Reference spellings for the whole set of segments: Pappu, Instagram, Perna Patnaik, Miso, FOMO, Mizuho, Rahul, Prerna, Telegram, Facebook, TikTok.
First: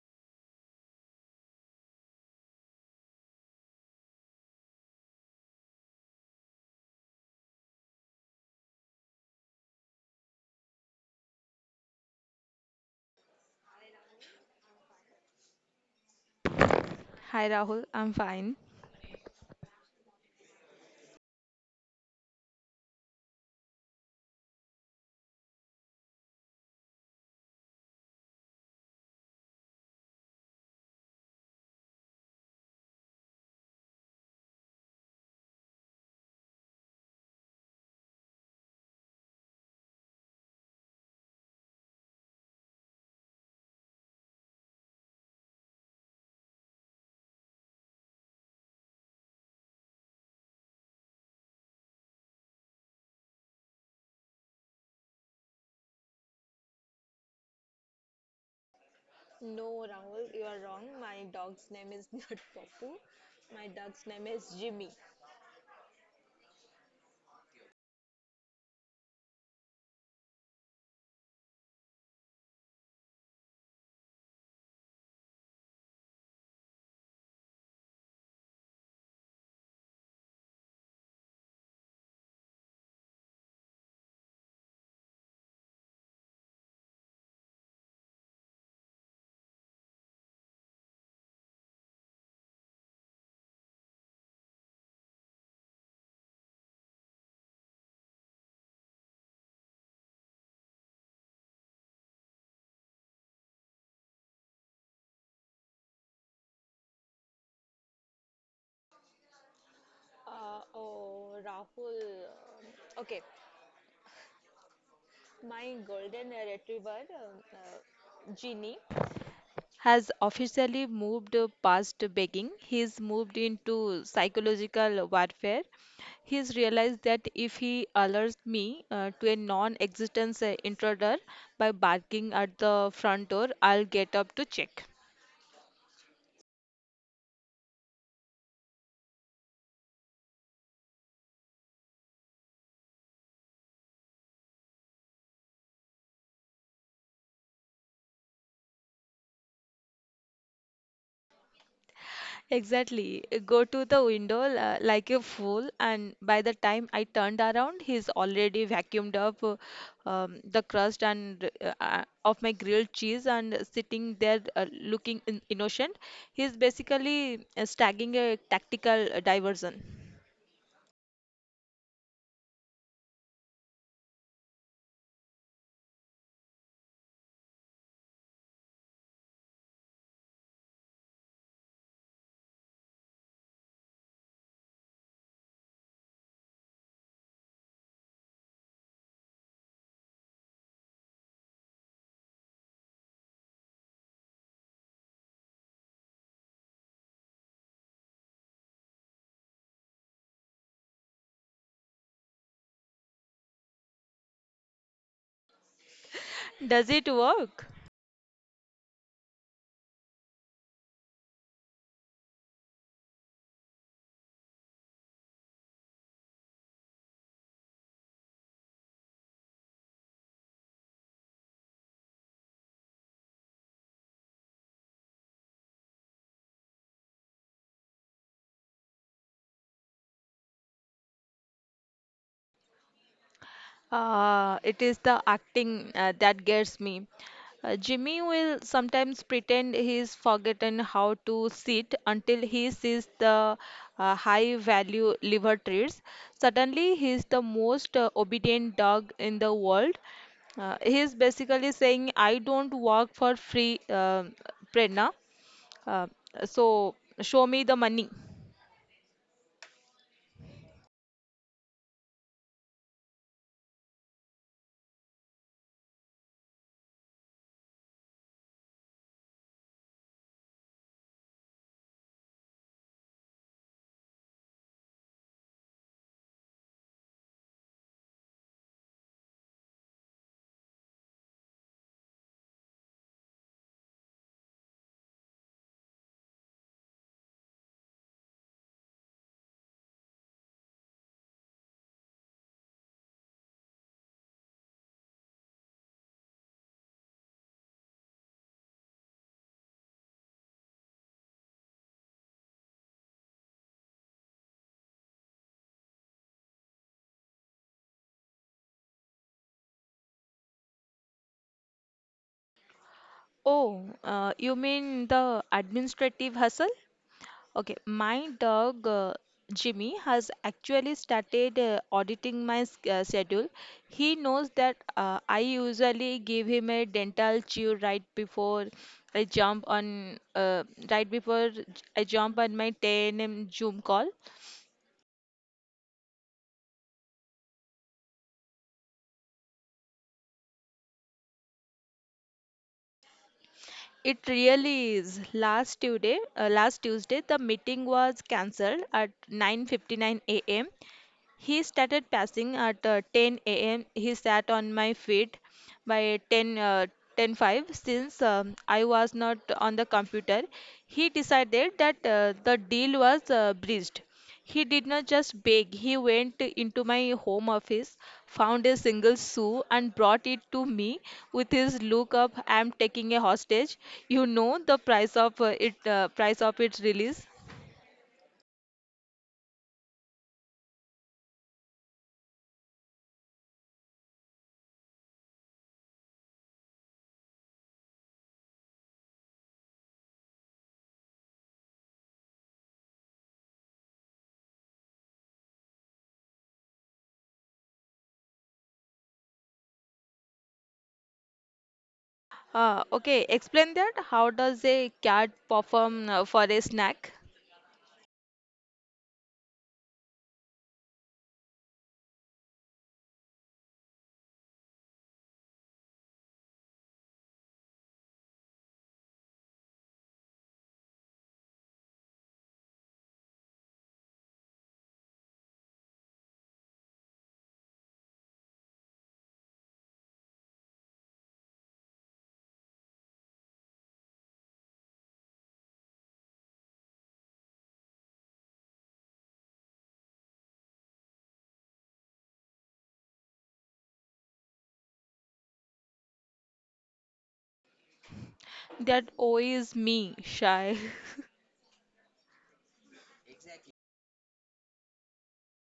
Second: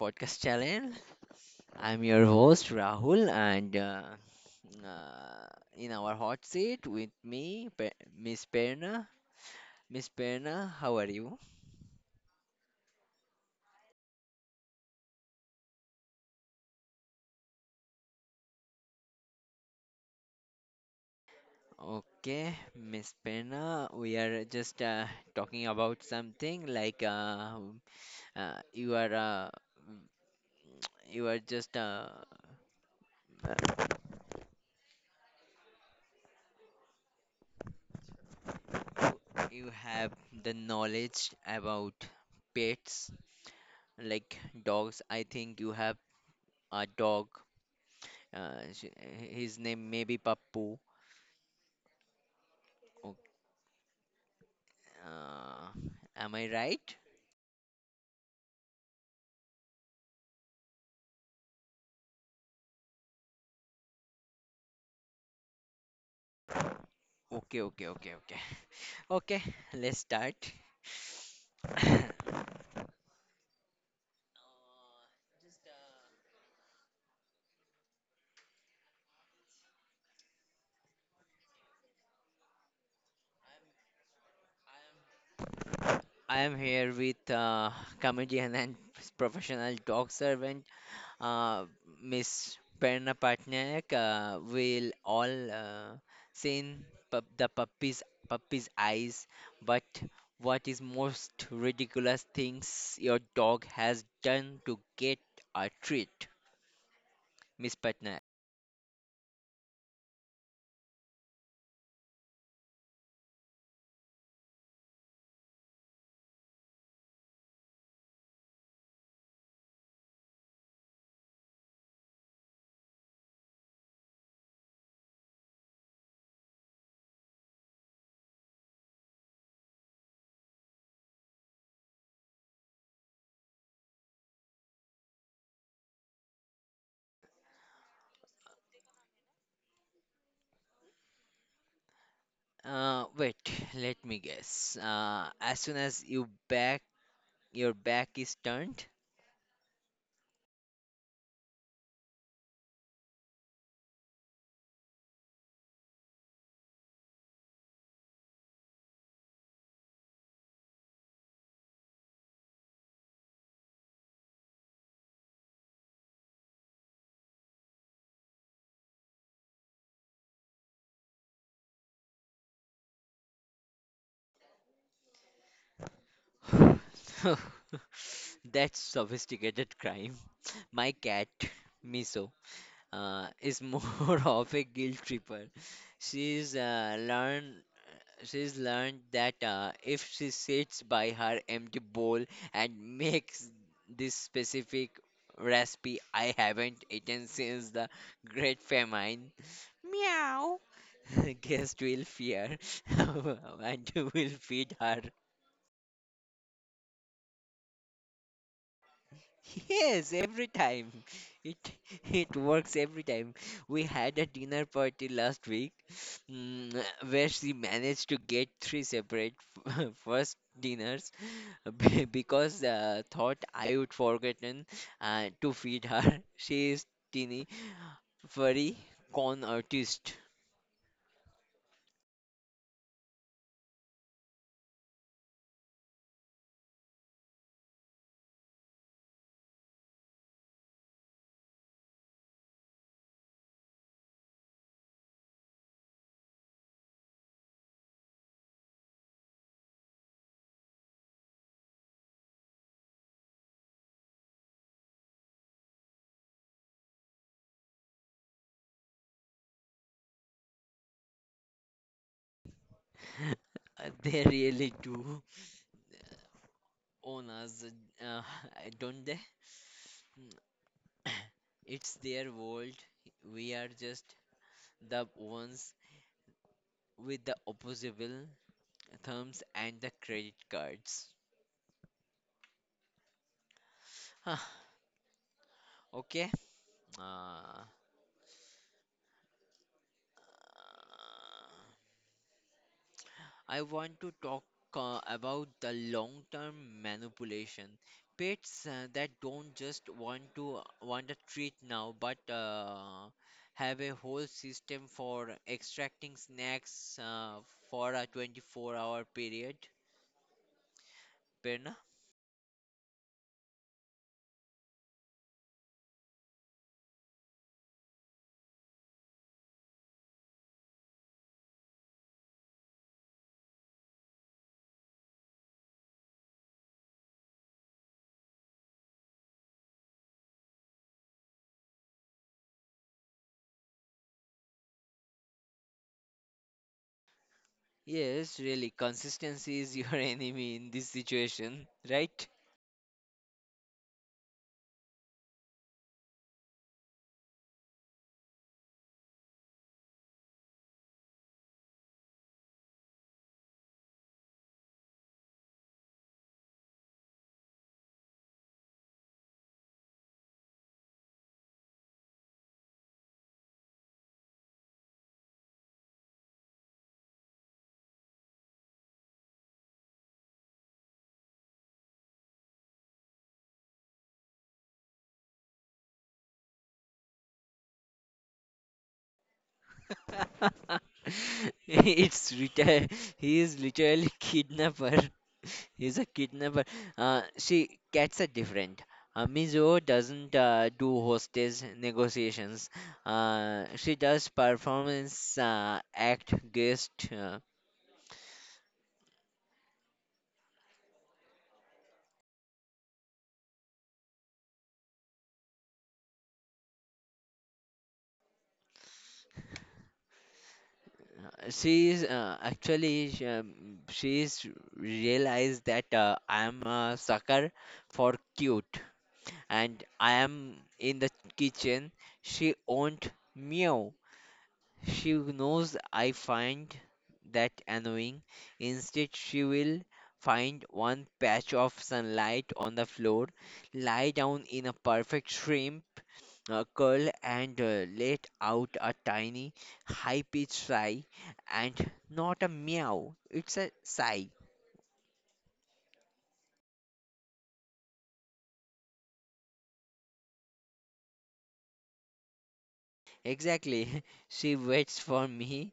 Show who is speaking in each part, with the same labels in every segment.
Speaker 1: podcast channel. I'm your host Rahul, and uh, in our hot seat with me, Miss Perna. Miss Perna, how are you?
Speaker 2: Hi Rahul, I'm fine.
Speaker 1: Okay, Miss Perna, we are just talking about something like uh, you are uh, you are just uh, you have the knowledge about pets like dogs. I think you have a dog. His name may be Pappu. Okay, uh, am I right?
Speaker 2: No, Rahul, you are wrong. My dog's name is not Popu. My dog's name is Jimmy.
Speaker 1: Okay, okay, okay, okay. Okay, let's start. I am here with comedian and professional dog servant, uh, Miss Perna Patnaik, will all seen pup the puppy's puppy's eyes. But what is most ridiculous things your dog has done to get a treat, Miss Patnaik?
Speaker 2: Oh, Rahul. Okay, my golden retriever, Ginny. Has officially moved past begging. He's moved into psychological warfare. He's realized that if he alerts me to a non existence intruder by barking at the front door, I'll get up to check.
Speaker 1: Wait, let me guess. As soon as your back is turned.
Speaker 2: Exactly. Go to the window like a fool, and by the time I turned around, he's already vacuumed up the crust and of my grilled cheese and sitting there looking in innocent. He's basically staging a tactical diversion.
Speaker 1: That's sophisticated crime. My cat, Miso, is more of a guilt tripper. She's uh, learned she's learned that if she sits by her empty bowl and makes this specific recipe I haven't eaten since the Great Famine, guests will fear and will feed her.
Speaker 2: Does it work?
Speaker 1: Yes, every time. It it works every time. We had a dinner party last week, mm, where she managed to get three separate first dinners because thought I would forgotten to feed her. She is teeny, furry, con artist.
Speaker 2: It is the acting that gets me. Jimmy will sometimes pretend he's forgotten how to sit until he sees the high value liver treats. Suddenly, he's the most obedient dog in the world. He's basically saying, I don't work for free, Prerna. Uh, so show me the money.
Speaker 1: They really do own us, uh, don't they? Mm. It's their world. We are just the ones with the opposable thumbs and the credit cards. Huh, okay. Uh, I want to talk about the long term manipulation. Pets that don't just want a treat now, but have a whole system for extracting snacks for a 24-hour period. Perna?
Speaker 2: Oh, you mean the administrative hustle? Okay, my dog Jimmy has actually started auditing my schedule. He knows that I usually give him a dental chew right before I jump on right before j- I jump on my 10 a.m. Zoom call.
Speaker 1: Yes, really, consistency is your enemy in this situation, right?
Speaker 2: It really is. Last Tuesday, the meeting was cancelled at 9:59 a.m. He started passing at 10 a.m. He sat on my feet by 10 uh, 10:05 since I was not on the computer. He decided that the deal was breached. He did not just beg. He went into my home office, found a single shoe, and brought it to me with his look of "I'm taking a hostage." You know the price of price of its release.
Speaker 1: It's retail. He is literally kidnapper. He's a kidnapper. See, cats are different. Mizuho doesn't do hostage negotiations. She does performance act guest.
Speaker 2: Okay, explain that. How does a cat perform for a snack?
Speaker 1: She is actually sh- she's realized that I am a sucker for cute, and I am in the kitchen. She won't meow. She knows I find that annoying. Instead, she will find one patch of sunlight on the floor, lie down in a perfect shrimp curl, and let out a tiny, high pitched sigh, and not a meow, it's a sigh.
Speaker 2: That O is me, shy.
Speaker 1: Exactly. She waits for me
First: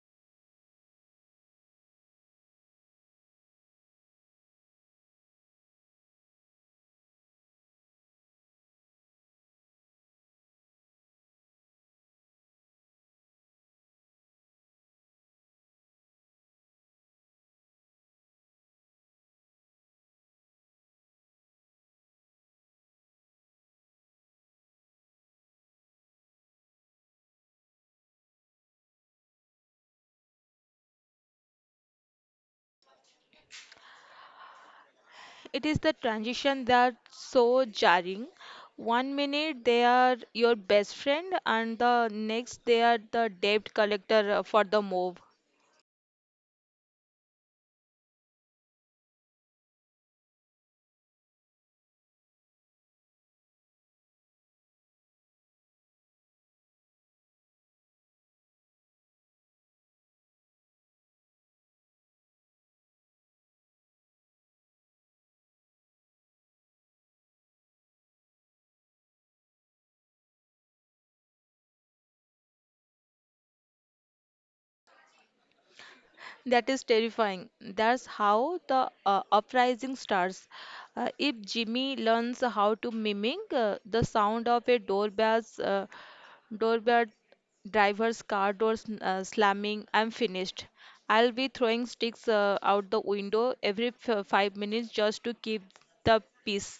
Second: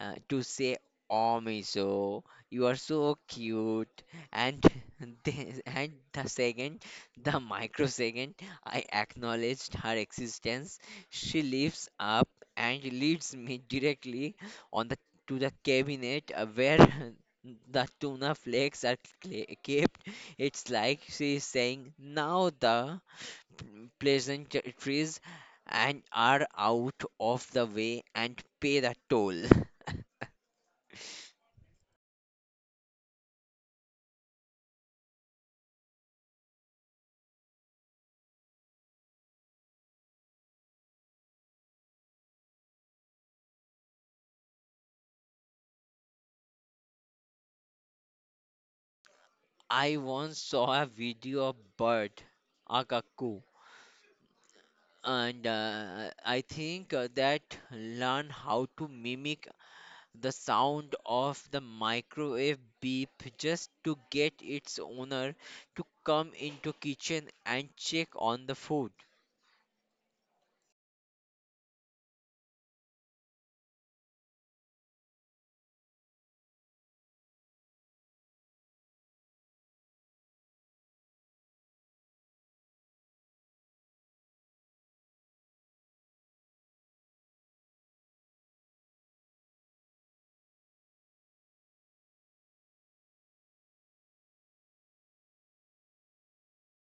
Speaker 1: to say, "Oh, Miso, you are so cute." And the, and the second, the microsecond, I acknowledged her existence, she lifts up and leads me directly on the to the cabinet where the tuna flakes are kept. It's like she is saying, now the pleasant trees and are out of the way and pay the toll.
Speaker 2: It is the transition that's so jarring. One minute they are your best friend, and the next they are the debt collector for the move.
Speaker 1: I once saw a video of bird, a cuckoo, and I think that learn how to mimic the sound of the microwave beep just to get its owner to come into kitchen and check on the food.
Speaker 2: That is terrifying. That's how the uprising starts. If Jimmy learns how to mimic the sound of a doorbell driver's car door slamming, I'm finished. I'll be throwing sticks out the window every 5 minutes just to keep the peace.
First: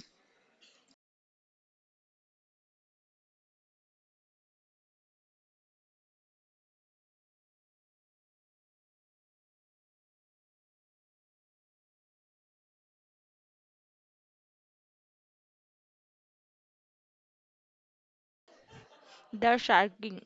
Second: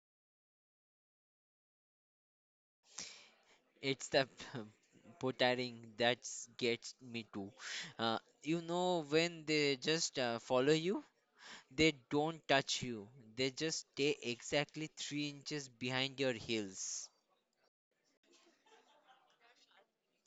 Speaker 1: It's the pottering that gets me too. You know, when they just follow you, they don't touch you, they just stay exactly 3 inches behind your heels.
Speaker 2: They're shaking.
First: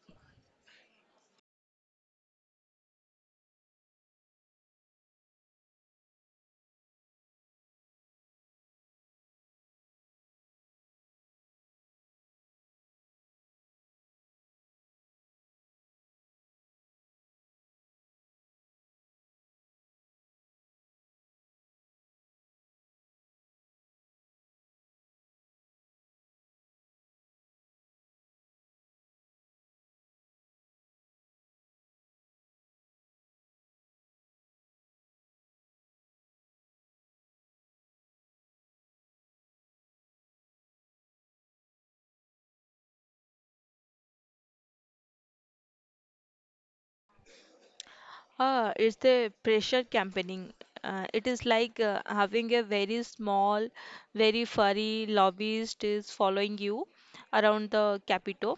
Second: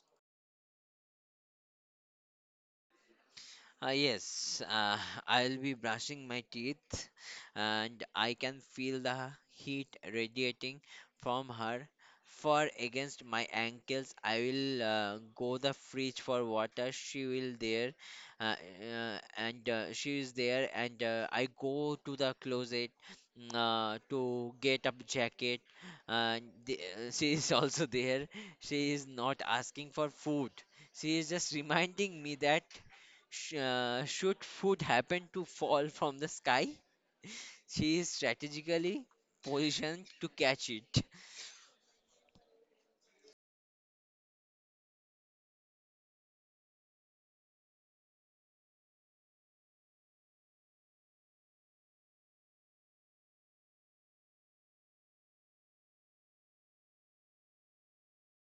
Speaker 1: Yes, I'll be brushing my teeth and I can feel the heat radiating from her. For against my ankles, I will go the fridge for water. She will there, uh, and she is there, and I go to the closet mm, to get a jacket. And the, she is also there. She is not asking for food. She is just reminding me that. Should food happen to fall from the sky, she is strategically positioned to catch it.
Speaker 2: Ah, it's the pressure campaigning. It is like having a very small, very furry lobbyist is following you around the Capitol.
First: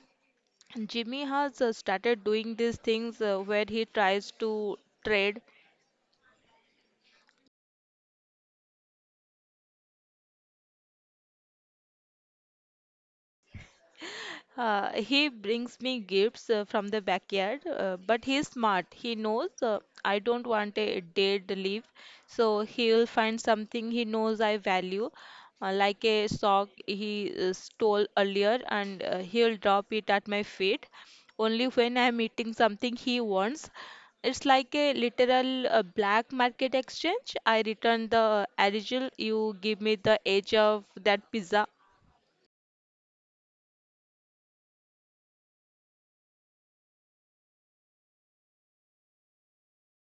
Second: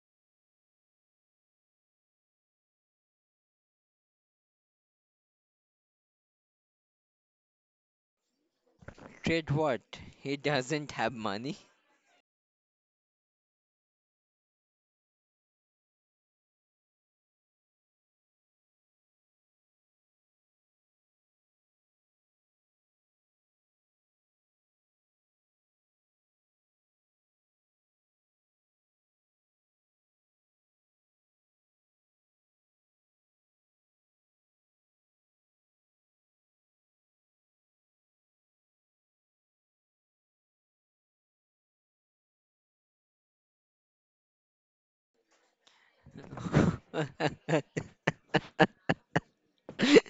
Speaker 2: Jimmy has started doing these things where he tries to trade.
Speaker 1: Trade what? He doesn't have money.
Speaker 2: He brings me gifts from the backyard, but he's smart. He knows I don't want a dead leaf, so he'll find something he knows I value, like a sock he stole earlier, and he'll drop it at my feet only when I'm eating something he wants. It's like a literal black market exchange. I return the original, you give me the edge of that pizza.
Speaker 1: he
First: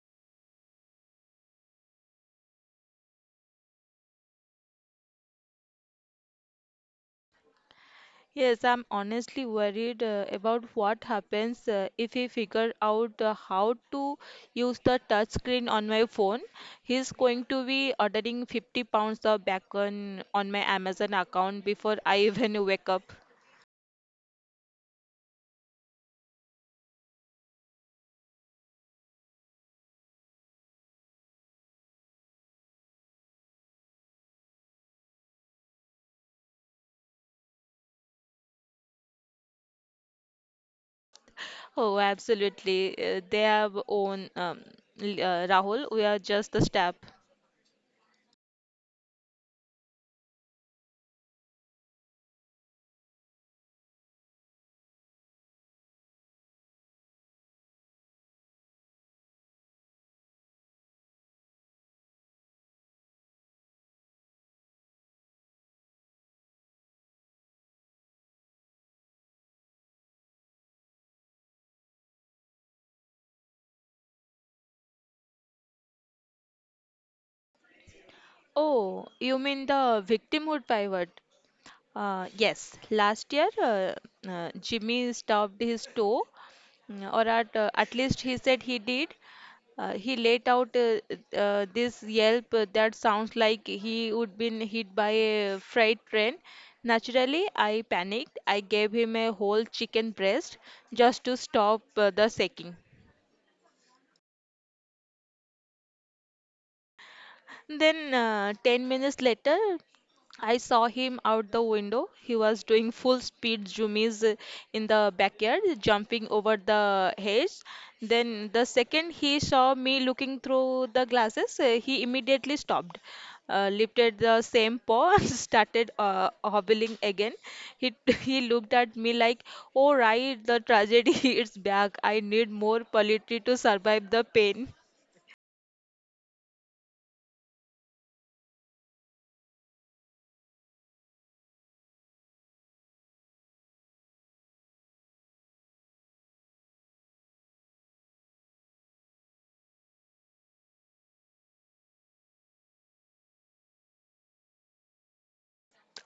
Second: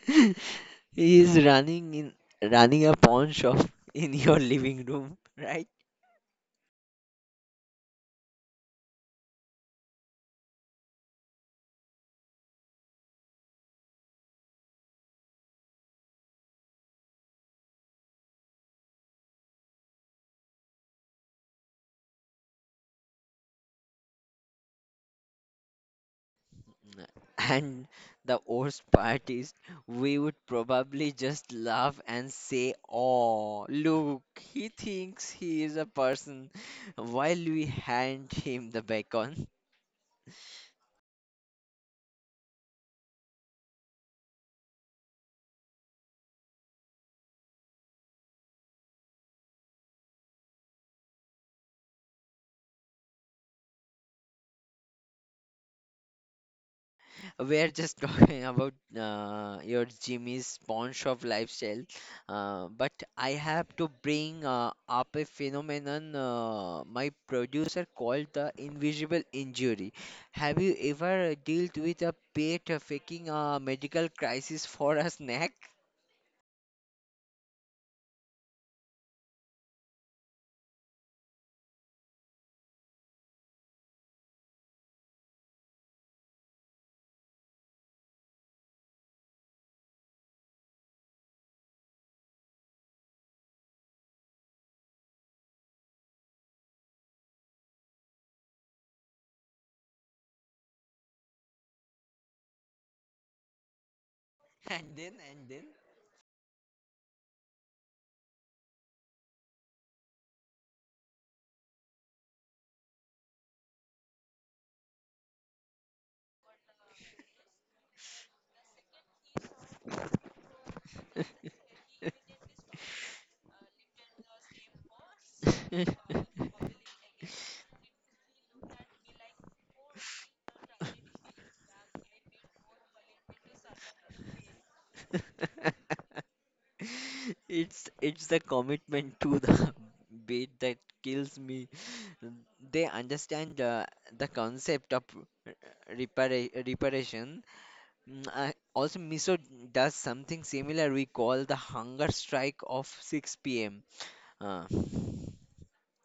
Speaker 1: is running a pawn shop in your living room, right?
Speaker 2: Yes, I'm honestly worried about what happens if he figure out how to use the touch screen on my phone. He's going to be ordering 50 pounds of bacon on my Amazon account before I even wake up.
Speaker 1: And the worst part is, we would probably just laugh and say, "Oh, look, he thinks he is a person," while we hand him the bacon.
Speaker 2: Oh, absolutely. They have own Rahul. We are just the staff.
Speaker 1: We are just talking about your Jimmy's pawn shop lifestyle, but I have to bring up a phenomenon my producer called the invisible injury. Have you ever dealt with a pet faking a medical crisis for a snack?
Speaker 2: Oh, you mean the victimhood pivot? Yes, last year Jimmy stubbed his toe, or at least he said he did. He let out this yelp that sounds like he would been hit by a freight train. Naturally, I panicked. I gave him a whole chicken breast just to stop the shaking.
Speaker 1: And
Speaker 2: Then, 10 minutes later, I saw him out the window. He was doing full speed zoomies in the backyard, jumping over the hedge. Then, the second he saw me looking through the glasses, he immediately stopped, lifted the same paw, and started
Speaker 1: and
Speaker 2: hobbling again. He, he looked at me like, Oh, right, the tragedy is back. I need more poetry to survive the pain.
Speaker 1: then, it's the commitment to the bait that kills me. They understand the concept of reparation. Mm, I- also, Miso does something similar. We call the hunger strike of 6 p.m. Uh,
Speaker 2: Uh,